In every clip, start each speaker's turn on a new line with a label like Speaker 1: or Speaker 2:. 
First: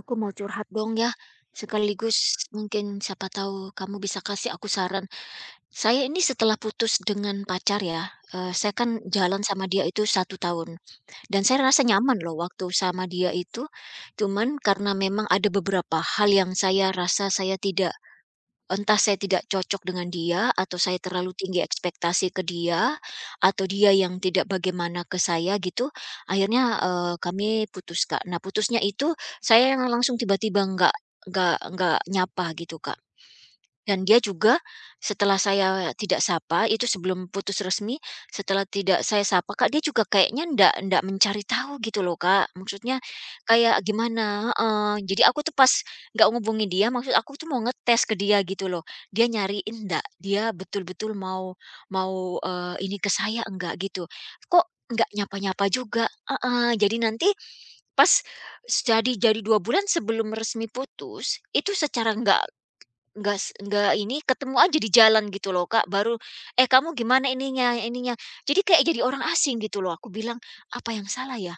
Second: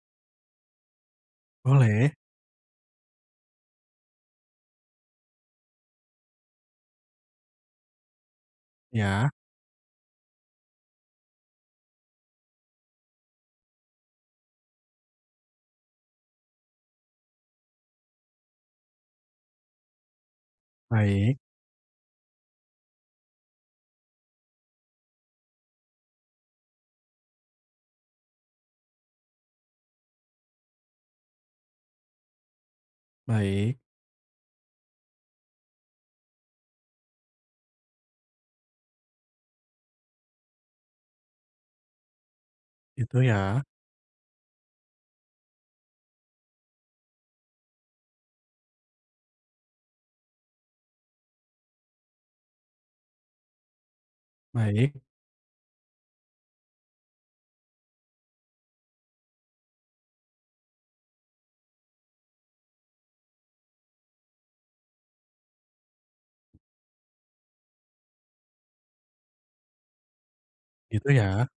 Speaker 1: Aku mau curhat dong ya,
Speaker 2: Boleh,
Speaker 1: sekaligus mungkin siapa tahu kamu bisa kasih aku saran. Saya ini setelah putus dengan pacar ya, saya kan
Speaker 2: ya
Speaker 1: jalan sama dia itu satu tahun dan saya rasa nyaman loh waktu sama dia itu, cuman karena memang ada beberapa hal yang saya rasa saya tidak Entah saya tidak cocok dengan dia, atau saya terlalu
Speaker 2: baik
Speaker 1: tinggi ekspektasi ke dia, atau dia yang tidak bagaimana ke saya gitu, akhirnya, kami putus, Kak. Nah putusnya itu, saya yang langsung tiba-tiba nggak nyapa gitu, Kak.
Speaker 2: baik,
Speaker 1: Dan dia juga setelah saya tidak sapa, itu sebelum putus resmi, setelah tidak saya sapa, Kak, dia juga kayaknya ndak ndak mencari tahu gitu loh, Kak. Maksudnya
Speaker 2: itu ya,
Speaker 1: kayak gimana, heeh, jadi aku tuh pas nggak ngubungin dia, maksud aku tuh mau ngetes ke dia gitu loh. Dia nyariin ndak, dia betul-betul mau, mau ini ke saya enggak gitu.
Speaker 2: baik,
Speaker 1: Kok nggak nyapa-nyapa juga, heeh, jadi nanti pas, jadi 2 bulan sebelum resmi putus, itu secara nggak s enggak ini, ketemu aja di jalan gitu loh, Kak, baru, "Eh, kamu gimana ininya ininya?" Jadi kayak jadi orang asing gitu loh, aku bilang, "Apa yang
Speaker 2: itu
Speaker 1: salah
Speaker 2: ya.
Speaker 1: ya?"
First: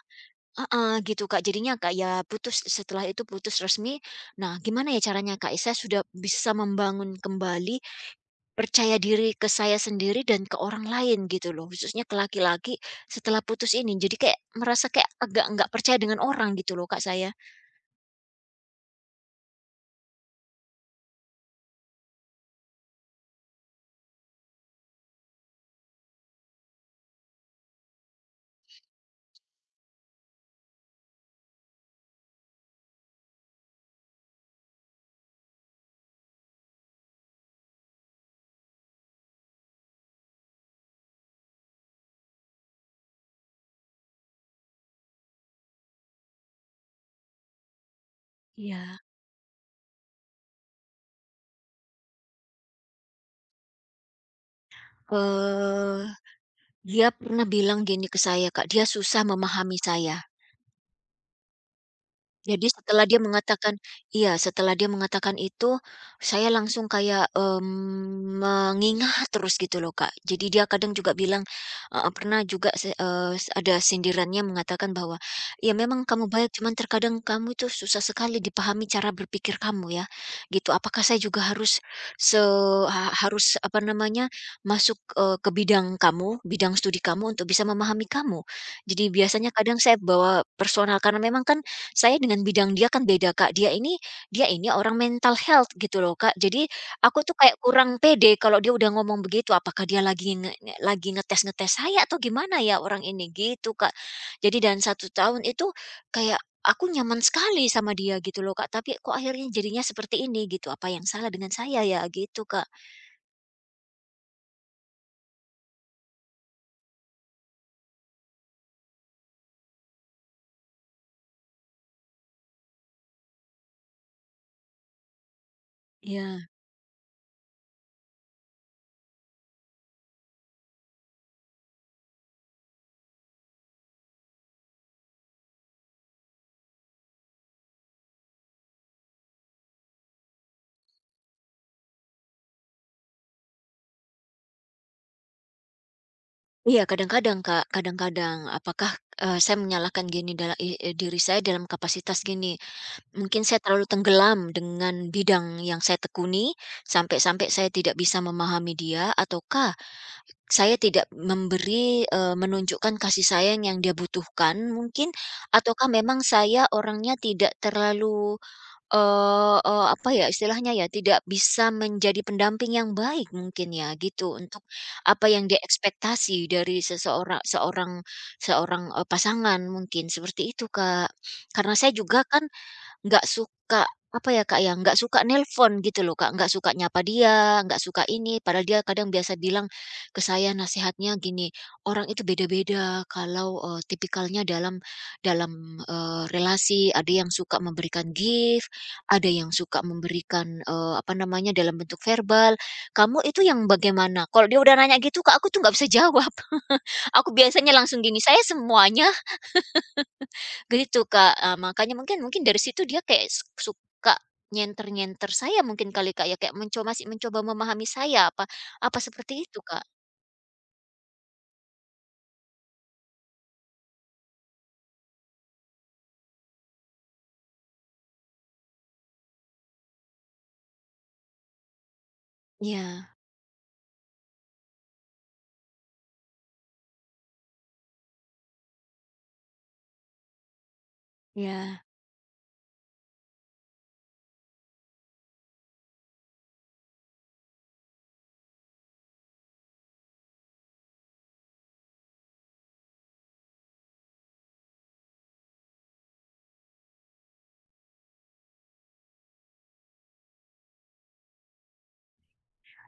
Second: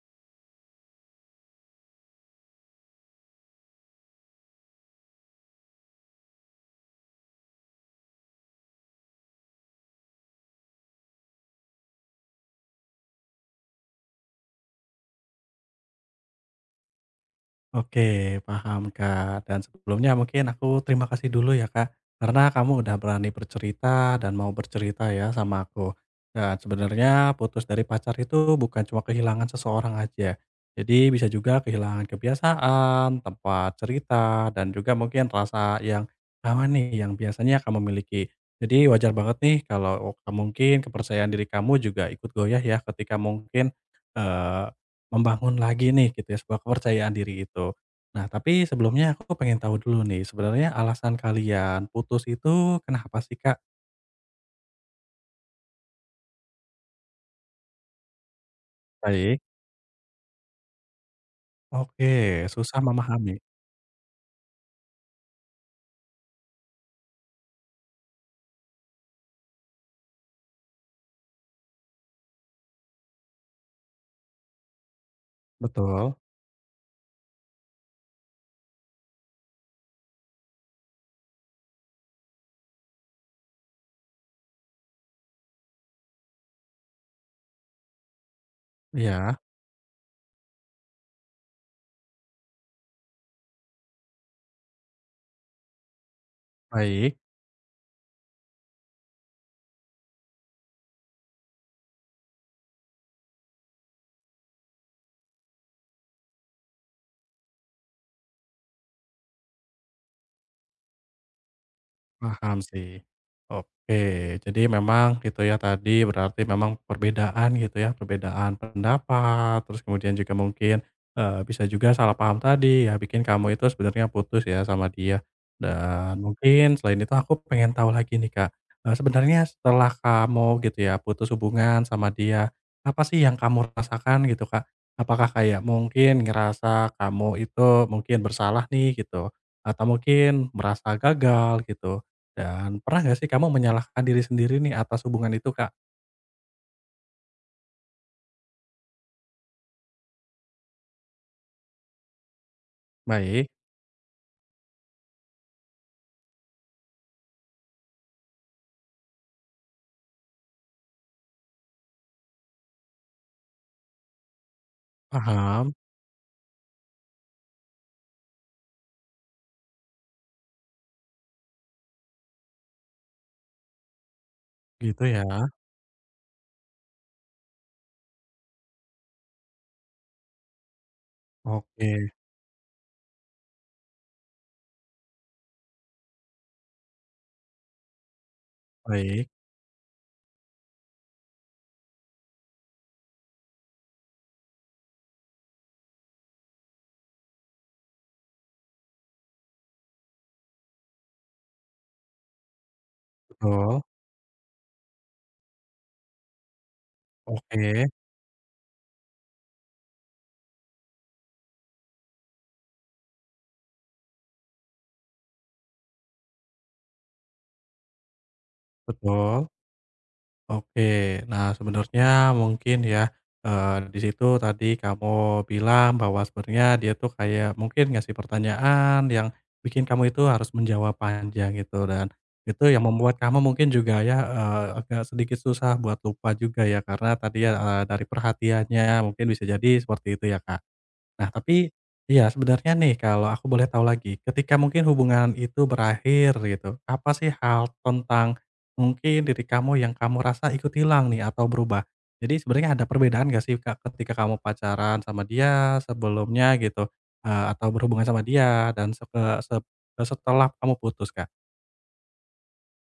Speaker 1: Heeh, gitu, Kak. Jadinya kayak putus, setelah itu putus resmi. Nah, gimana ya caranya, Kak? Saya sudah bisa membangun kembali percaya diri ke saya sendiri dan ke orang lain gitu loh, khususnya ke laki-laki setelah putus ini. Jadi kayak merasa kayak agak nggak percaya dengan orang gitu loh, Kak, saya.
Speaker 2: Oke, paham Kak, dan sebelumnya mungkin aku terima kasih dulu ya Kak, karena kamu udah berani bercerita dan mau bercerita ya sama aku. Dan sebenarnya putus dari pacar itu bukan cuma kehilangan seseorang aja. Jadi bisa juga kehilangan kebiasaan, tempat cerita, dan juga mungkin rasa yang sama nih yang biasanya kamu miliki. Jadi wajar banget nih kalau mungkin kepercayaan diri kamu juga ikut goyah ya ketika mungkin, eh, Membangun lagi nih gitu ya sebuah kepercayaan diri itu. Nah tapi
Speaker 1: Iya.
Speaker 2: sebelumnya aku pengen tahu dulu nih sebenarnya alasan kalian putus itu kenapa sih Kak?
Speaker 1: Eee Dia pernah bilang gini ke saya, Kak, dia susah
Speaker 2: Baik,
Speaker 1: memahami saya.
Speaker 2: oke,
Speaker 1: Jadi
Speaker 2: susah
Speaker 1: setelah dia
Speaker 2: memahami.
Speaker 1: mengatakan, iya, setelah dia mengatakan itu, saya langsung kayak, mengingat terus gitu loh, Kak. Jadi dia kadang juga bilang, heeh, pernah juga ada sindirannya mengatakan bahwa, "Ya memang
Speaker 2: Betul,
Speaker 1: kamu baik, cuman terkadang kamu itu susah sekali dipahami cara berpikir kamu ya." Gitu. Apakah saya juga harus, se ha harus apa namanya, masuk, ke bidang kamu, bidang studi kamu untuk bisa memahami kamu? Jadi
Speaker 2: iya,
Speaker 1: biasanya kadang saya bawa personal karena memang kan saya dengan bidang dia kan beda, Kak. Dia ini orang mental health gitu loh, Kak. Jadi
Speaker 2: baik.
Speaker 1: aku tuh kayak kurang pede kalau dia udah ngomong begitu, apakah dia lagi nge nge lagi ngetes-ngetes saya atau gimana ya orang ini gitu, Kak. Jadi dan satu tahun itu kayak aku nyaman sekali sama dia gitu loh, Kak, tapi kok akhirnya jadinya seperti ini gitu, apa yang salah dengan saya ya gitu,
Speaker 2: Paham
Speaker 1: Kak.
Speaker 2: sih. Oke, jadi memang gitu ya tadi berarti memang perbedaan gitu ya, perbedaan pendapat, terus kemudian juga mungkin, bisa juga salah paham tadi ya bikin kamu itu sebenarnya putus ya sama dia. Dan
Speaker 1: Iya.
Speaker 2: mungkin selain itu aku pengen tahu lagi nih, Kak, sebenarnya setelah kamu gitu ya putus hubungan sama dia, apa sih yang kamu rasakan gitu, Kak? Apakah kayak mungkin ngerasa kamu itu mungkin bersalah nih gitu, atau mungkin merasa gagal gitu? Dan pernah nggak sih kamu menyalahkan diri sendiri nih atas hubungan itu, Kak?
Speaker 1: Iya, kadang-kadang, Kak, kadang-kadang apakah, saya menyalahkan gini dalam diri saya dalam kapasitas gini. Mungkin
Speaker 2: Baik,
Speaker 1: saya terlalu tenggelam dengan bidang yang saya tekuni, sampai-sampai saya tidak bisa memahami dia, ataukah saya tidak menunjukkan kasih sayang yang dia butuhkan mungkin,
Speaker 2: paham,
Speaker 1: ataukah memang saya orangnya tidak terlalu, eee eee, apa ya istilahnya ya, tidak bisa menjadi pendamping yang baik mungkin ya, gitu. Untuk
Speaker 2: gitu
Speaker 1: apa yang
Speaker 2: ya.
Speaker 1: dia ekspektasi dari seseorang, seorang seorang, eee, pasangan mungkin, seperti itu, Kak. Karena
Speaker 2: Oke,
Speaker 1: saya juga kan nggak suka, apa ya, Kak, ya, nggak suka nelpon gitu loh, Kak, nggak suka nyapa dia, nggak suka ini, padahal dia kadang
Speaker 2: baik,
Speaker 1: biasa bilang ke saya nasihatnya gini, "Orang itu beda-beda kalau, tipikalnya dalam dalam, eee, relasi, ada yang suka memberikan gift, ada yang suka memberikan, apa namanya, dalam bentuk verbal. Kamu itu yang
Speaker 2: betul.
Speaker 1: bagaimana?" Kalau dia udah nanya gitu, Kak, aku tuh nggak bisa jawab. Aku biasanya
Speaker 2: Oke,
Speaker 1: langsung gini, "Saya semuanya." Gitu, Kak, makanya mungkin mungkin dari situ dia kayak suka nyenter-nyenter saya mungkin kali, Kak, ya, kayak masih mencoba memahami saya apa apa seperti
Speaker 2: betul.
Speaker 1: itu, Kak?
Speaker 2: Oke. Nah, sebenarnya mungkin ya, di situ tadi kamu bilang bahwa sebenarnya dia tuh kayak mungkin ngasih pertanyaan yang bikin kamu itu harus menjawab panjang gitu, dan itu yang
Speaker 1: Ya.
Speaker 2: membuat kamu mungkin juga ya, agak sedikit susah buat lupa juga ya, karena tadi ya, dari perhatiannya mungkin bisa jadi seperti itu ya, Kak? Nah, tapi
Speaker 1: Ya.
Speaker 2: iya, sebenarnya nih kalau aku boleh tahu lagi, ketika mungkin hubungan itu berakhir gitu, apa sih hal tentang mungkin diri kamu yang kamu rasa ikut hilang nih atau berubah? Jadi sebenarnya ada perbedaan nggak sih, Kak, ketika kamu pacaran sama dia sebelumnya gitu, atau berhubungan sama dia dan se setelah kamu putus, Kak?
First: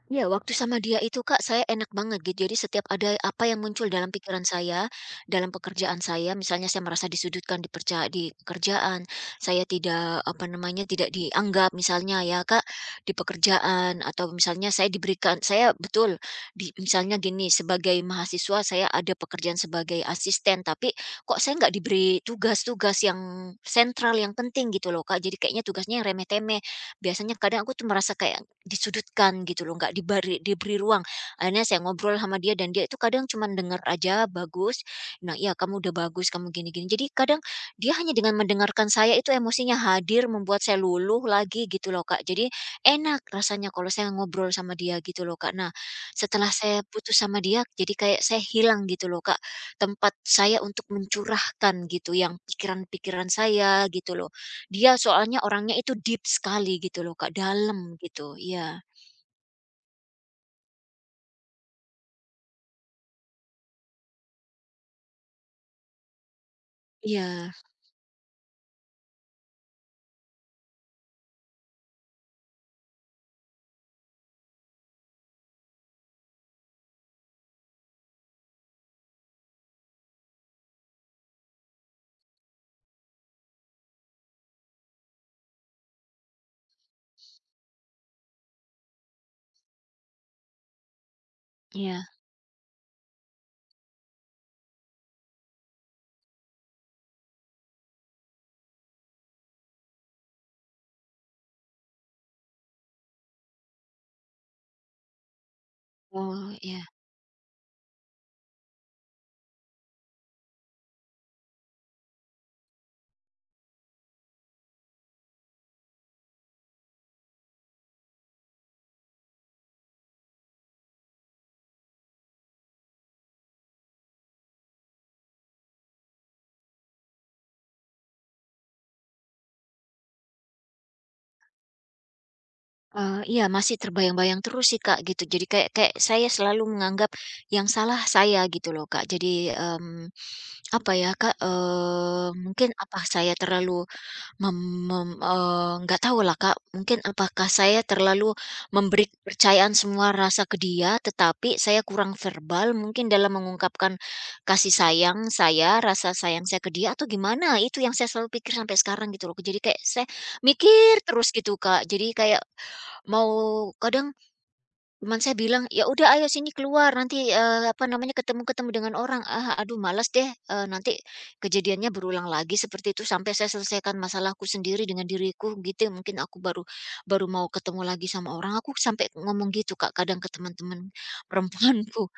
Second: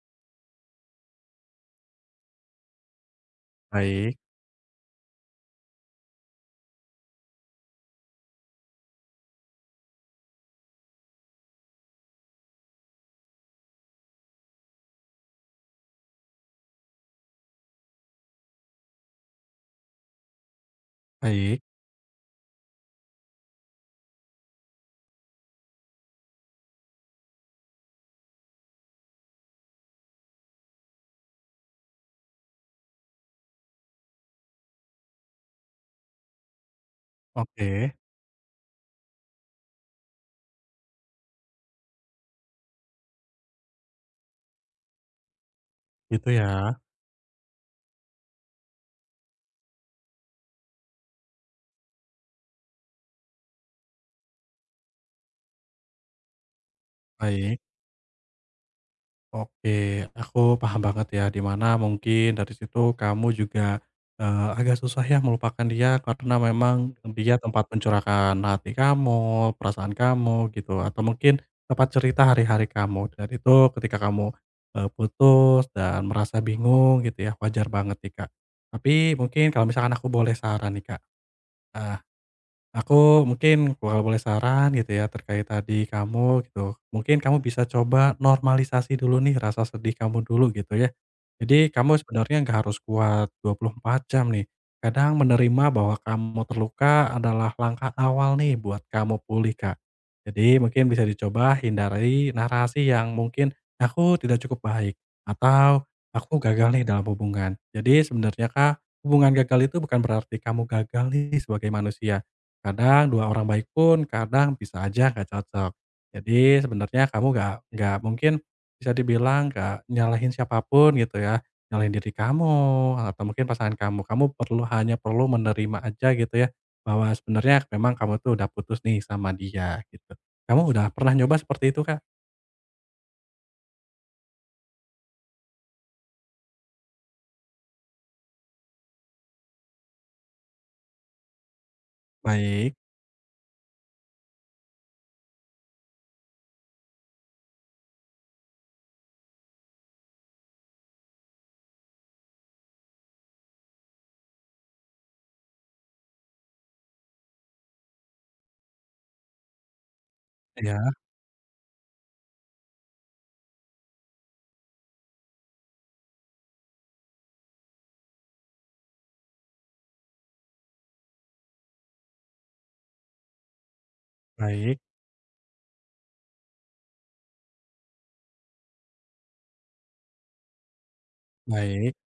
Speaker 1: Iya, waktu sama dia itu, Kak, saya enak banget gitu. Jadi setiap ada apa yang muncul dalam
Speaker 2: Baik
Speaker 1: pikiran saya, dalam pekerjaan saya, misalnya saya merasa disudutkan di pekerjaan, saya tidak apa namanya, tidak dianggap misalnya ya, Kak, di pekerjaan atau misalnya saya diberikan saya betul di misalnya gini, sebagai mahasiswa saya ada pekerjaan sebagai asisten, tapi kok saya
Speaker 2: baik,
Speaker 1: nggak diberi tugas-tugas yang sentral yang penting gitu loh, Kak. Jadi kayaknya tugasnya yang remeh-temeh. Biasanya kadang aku tuh merasa kayak disudutkan gitu loh, nggak diberi diberi ruang. Akhirnya saya ngobrol sama dia dan dia itu kadang cuman denger aja, "Bagus. Nah, iya kamu udah bagus, kamu gini-gini." Jadi kadang
Speaker 2: oke,
Speaker 1: dia hanya dengan mendengarkan saya itu emosinya hadir membuat saya luluh lagi gitu loh, Kak. Jadi enak rasanya kalau saya ngobrol sama dia gitu loh, Kak. Nah,
Speaker 2: gitu ya,
Speaker 1: setelah saya putus sama dia jadi kayak saya hilang gitu loh, Kak, tempat saya untuk mencurahkan gitu yang pikiran-pikiran saya gitu loh. Dia soalnya orangnya itu deep sekali gitu loh, Kak,
Speaker 2: baik.
Speaker 1: dalam gitu, iya.
Speaker 2: Oke, aku paham banget ya, dimana mungkin dari situ kamu juga, agak susah ya melupakan dia karena memang dia
Speaker 1: Iya,
Speaker 2: tempat mencurahkan hati kamu, perasaan kamu gitu, atau mungkin tempat cerita hari-hari kamu. Dan itu ketika kamu, putus dan merasa bingung gitu ya, wajar banget nih, Kak. Tapi mungkin kalau misalkan aku boleh saran nih, Kak, eee aku mungkin kalau boleh saran gitu ya terkait tadi kamu gitu, mungkin kamu bisa coba normalisasi dulu nih rasa sedih kamu dulu gitu ya. Jadi kamu
Speaker 1: iya.
Speaker 2: sebenarnya nggak harus kuat 24 jam nih. Kadang menerima bahwa kamu terluka adalah langkah awal nih buat kamu pulih, Kak. Jadi mungkin bisa dicoba hindari narasi yang mungkin aku tidak cukup baik atau aku
Speaker 1: Oh,
Speaker 2: gagal nih
Speaker 1: iya.
Speaker 2: dalam hubungan. Jadi sebenarnya Kak, hubungan gagal itu bukan berarti kamu gagal nih sebagai manusia. Kadang dua orang baik pun kadang bisa aja nggak cocok. Jadi sebenarnya kamu nggak mungkin bisa dibilang nggak nyalahin siapapun gitu ya, nyalahin diri kamu atau mungkin pasangan kamu. Kamu perlu, hanya perlu menerima aja gitu ya, bahwa sebenarnya memang kamu tuh udah putus nih sama dia gitu. Kamu udah pernah nyoba seperti itu, Kak?
Speaker 1: Iya masih terbayang-bayang terus sih, Kak, gitu, jadi kayak kayak saya selalu menganggap yang salah saya gitu loh, Kak. Jadi, mmm, apa ya, Kak, mungkin
Speaker 2: Baik,
Speaker 1: apa saya terlalu, Mem mem eee, nggak tahulah, Kak, mungkin apakah saya terlalu memberi kepercayaan semua rasa ke dia, tetapi saya kurang verbal mungkin dalam mengungkapkan kasih sayang saya, rasa sayang saya ke dia atau gimana? Itu yang saya selalu pikir sampai sekarang gitu loh. Jadi kayak saya
Speaker 2: ya
Speaker 1: mikir terus gitu, Kak. Jadi kayak mau kadang cuman saya bilang, "Ya udah ayo sini keluar nanti, apa namanya, ketemu-ketemu dengan orang." Ah, aduh malas deh, nanti kejadiannya berulang lagi seperti itu sampai saya selesaikan masalahku
Speaker 2: baik
Speaker 1: sendiri dengan diriku gitu ya, mungkin aku baru baru mau ketemu lagi sama orang, aku sampai ngomong gitu Kak kadang ke teman-teman
Speaker 2: baik.
Speaker 1: perempuanku.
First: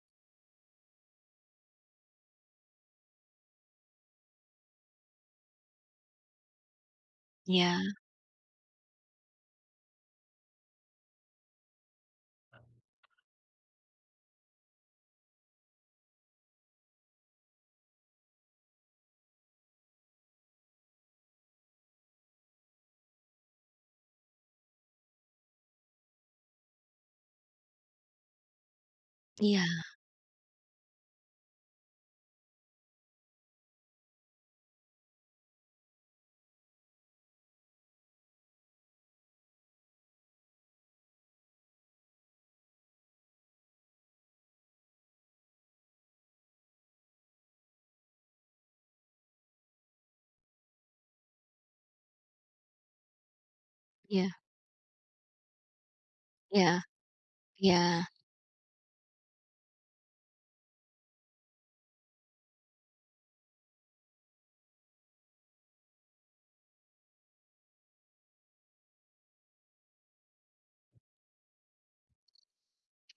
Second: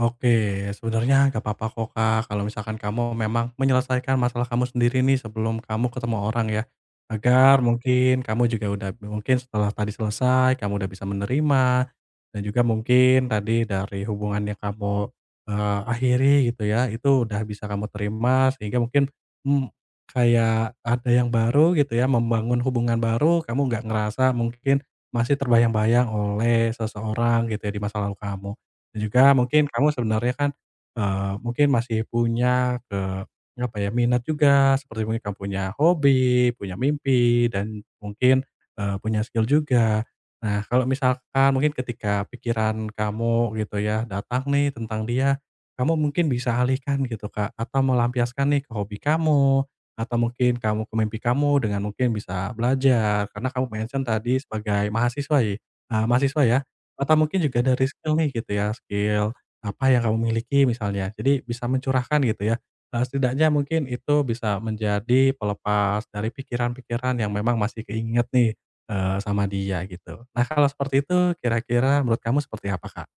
Speaker 2: Oke, sebenarnya nggak apa-apa kok, Kak, kalau misalkan kamu memang menyelesaikan masalah kamu sendiri nih sebelum kamu ketemu orang ya. Agar
Speaker 1: Ya.
Speaker 2: mungkin kamu juga udah mungkin setelah tadi selesai, kamu udah bisa menerima, dan juga mungkin tadi dari hubungan yang kamu, akhiri gitu ya, itu udah bisa kamu terima sehingga mungkin, mmm, kayak ada yang baru gitu ya, membangun hubungan baru, kamu nggak ngerasa mungkin masih terbayang-bayang oleh seseorang gitu ya di masa lalu kamu. Dan juga
Speaker 1: Iya.
Speaker 2: mungkin kamu sebenarnya kan, mungkin masih punya apa ya, minat juga, seperti mungkin kamu punya hobi, punya mimpi, dan mungkin, punya skill juga. Nah, kalau misalkan mungkin ketika pikiran kamu gitu ya, datang nih tentang dia, kamu mungkin bisa alihkan gitu, Kak, atau melampiaskan nih ke hobi kamu, atau mungkin kamu ke mimpi kamu dengan mungkin bisa belajar, karena kamu mention
Speaker 1: Iya.
Speaker 2: tadi sebagai mahasiswa mahasiswa ya?
Speaker 1: Iya.
Speaker 2: Atau mungkin juga
Speaker 1: Iya,
Speaker 2: dari skill nih gitu ya, skill apa yang kamu miliki misalnya. Jadi bisa mencurahkan gitu ya, setidaknya mungkin itu bisa menjadi pelepas dari pikiran-pikiran yang memang masih keinget nih, sama dia gitu. Nah kalau seperti itu kira-kira menurut kamu seperti apa, Kak?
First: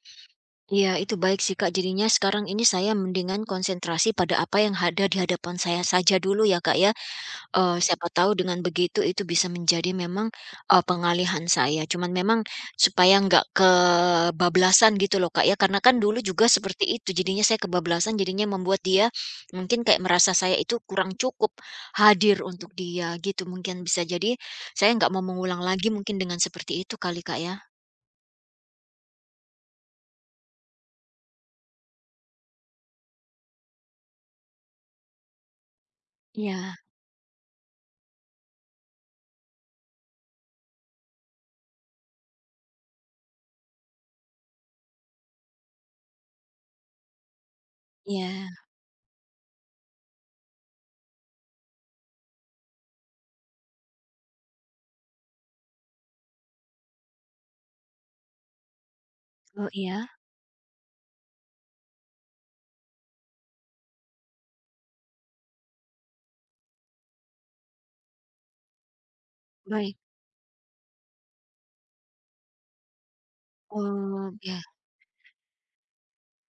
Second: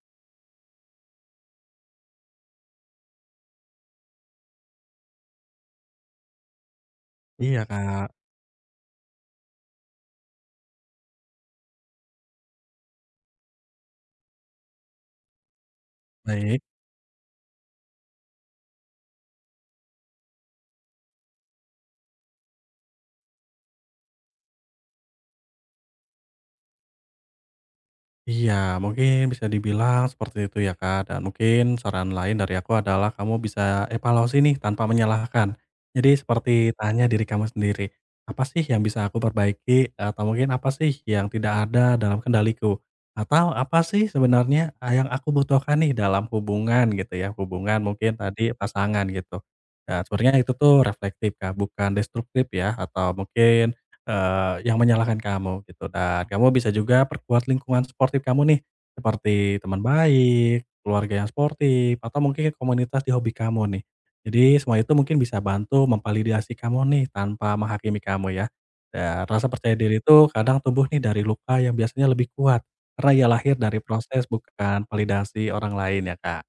Speaker 1: iya itu baik sih, Kak, jadinya sekarang ini saya mendingan konsentrasi pada apa yang ada di hadapan saya saja dulu ya, Kak, ya.
Speaker 2: Iya,
Speaker 1: Siapa
Speaker 2: Kak.
Speaker 1: tahu dengan begitu itu bisa menjadi memang, pengalihan saya. Cuman memang supaya nggak kebablasan gitu loh, Kak, ya. Karena kan dulu juga
Speaker 2: Baik.
Speaker 1: seperti itu, jadinya saya kebablasan, jadinya membuat dia mungkin kayak merasa saya itu kurang cukup hadir untuk dia gitu, mungkin bisa jadi saya nggak mau mengulang lagi mungkin dengan seperti itu kali, Kak, ya?
Speaker 2: Iya, mungkin bisa dibilang seperti itu ya Kak, dan mungkin saran lain dari aku adalah kamu bisa evaluasi nih tanpa menyalahkan. Jadi seperti
Speaker 1: Iya,
Speaker 2: tanya diri kamu sendiri, apa sih yang bisa aku perbaiki atau mungkin apa sih yang tidak ada dalam kendaliku? Atau apa sih sebenarnya yang aku butuhkan nih dalam hubungan gitu ya, hubungan mungkin
Speaker 1: iya.
Speaker 2: tadi pasangan gitu. Nah, sebenarnya itu tuh reflektif Kak, bukan destruktif ya, atau mungkin yang menyalahkan kamu gitu, dan kamu bisa juga perkuat lingkungan sportif kamu nih, seperti
Speaker 1: Oh,
Speaker 2: teman
Speaker 1: iya?
Speaker 2: baik, keluarga yang sportif, atau mungkin komunitas di hobi kamu nih. Jadi semua itu mungkin bisa bantu memvalidasi kamu nih tanpa menghakimi kamu ya. Dan rasa percaya diri
Speaker 1: Baik.
Speaker 2: itu kadang tumbuh nih dari luka yang biasanya lebih kuat, karena ia lahir dari proses
Speaker 1: Oh, ya.
Speaker 2: bukan validasi orang lain ya, Kak.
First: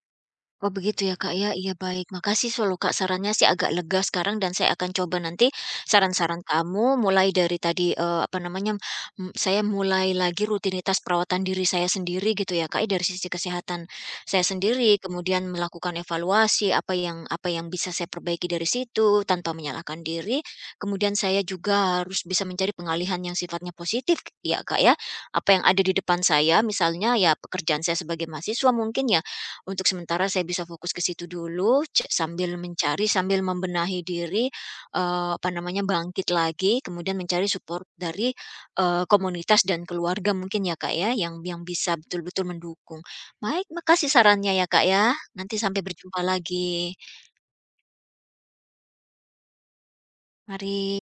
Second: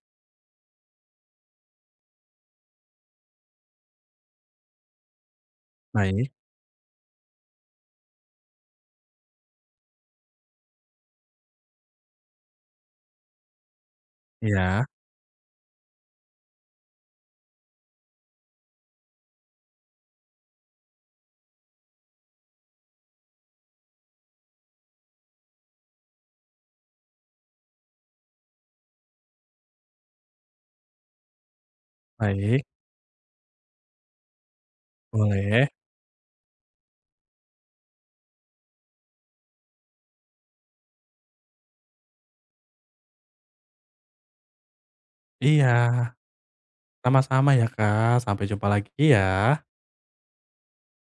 Speaker 1: Oh begitu ya, Kak, ya, iya baik. Makasih so, Kak, sarannya sih agak lega sekarang dan saya akan coba nanti
Speaker 2: Baik,
Speaker 1: saran-saran kamu mulai dari tadi, apa namanya, saya mulai lagi rutinitas perawatan diri saya sendiri gitu ya, Kak, ya, dari sisi kesehatan saya
Speaker 2: iya,
Speaker 1: sendiri, kemudian melakukan evaluasi apa yang bisa saya perbaiki dari situ tanpa menyalahkan diri, kemudian saya juga harus bisa mencari pengalihan yang sifatnya positif ya, Kak, ya. Apa yang ada di depan saya misalnya ya pekerjaan saya sebagai mahasiswa mungkin ya untuk sementara saya bisa fokus ke situ dulu sambil
Speaker 2: baik,
Speaker 1: mencari, sambil membenahi diri, apa
Speaker 2: boleh.
Speaker 1: namanya, bangkit lagi, kemudian mencari support dari, komunitas dan keluarga mungkin ya, Kak, ya, yang bisa betul-betul mendukung. Baik, makasih sarannya ya, Kak, ya. Nanti
Speaker 2: Iya,
Speaker 1: sampai berjumpa lagi.
Speaker 2: sama-sama ya, Kak. Sampai jumpa lagi ya.
Speaker 1: Mari.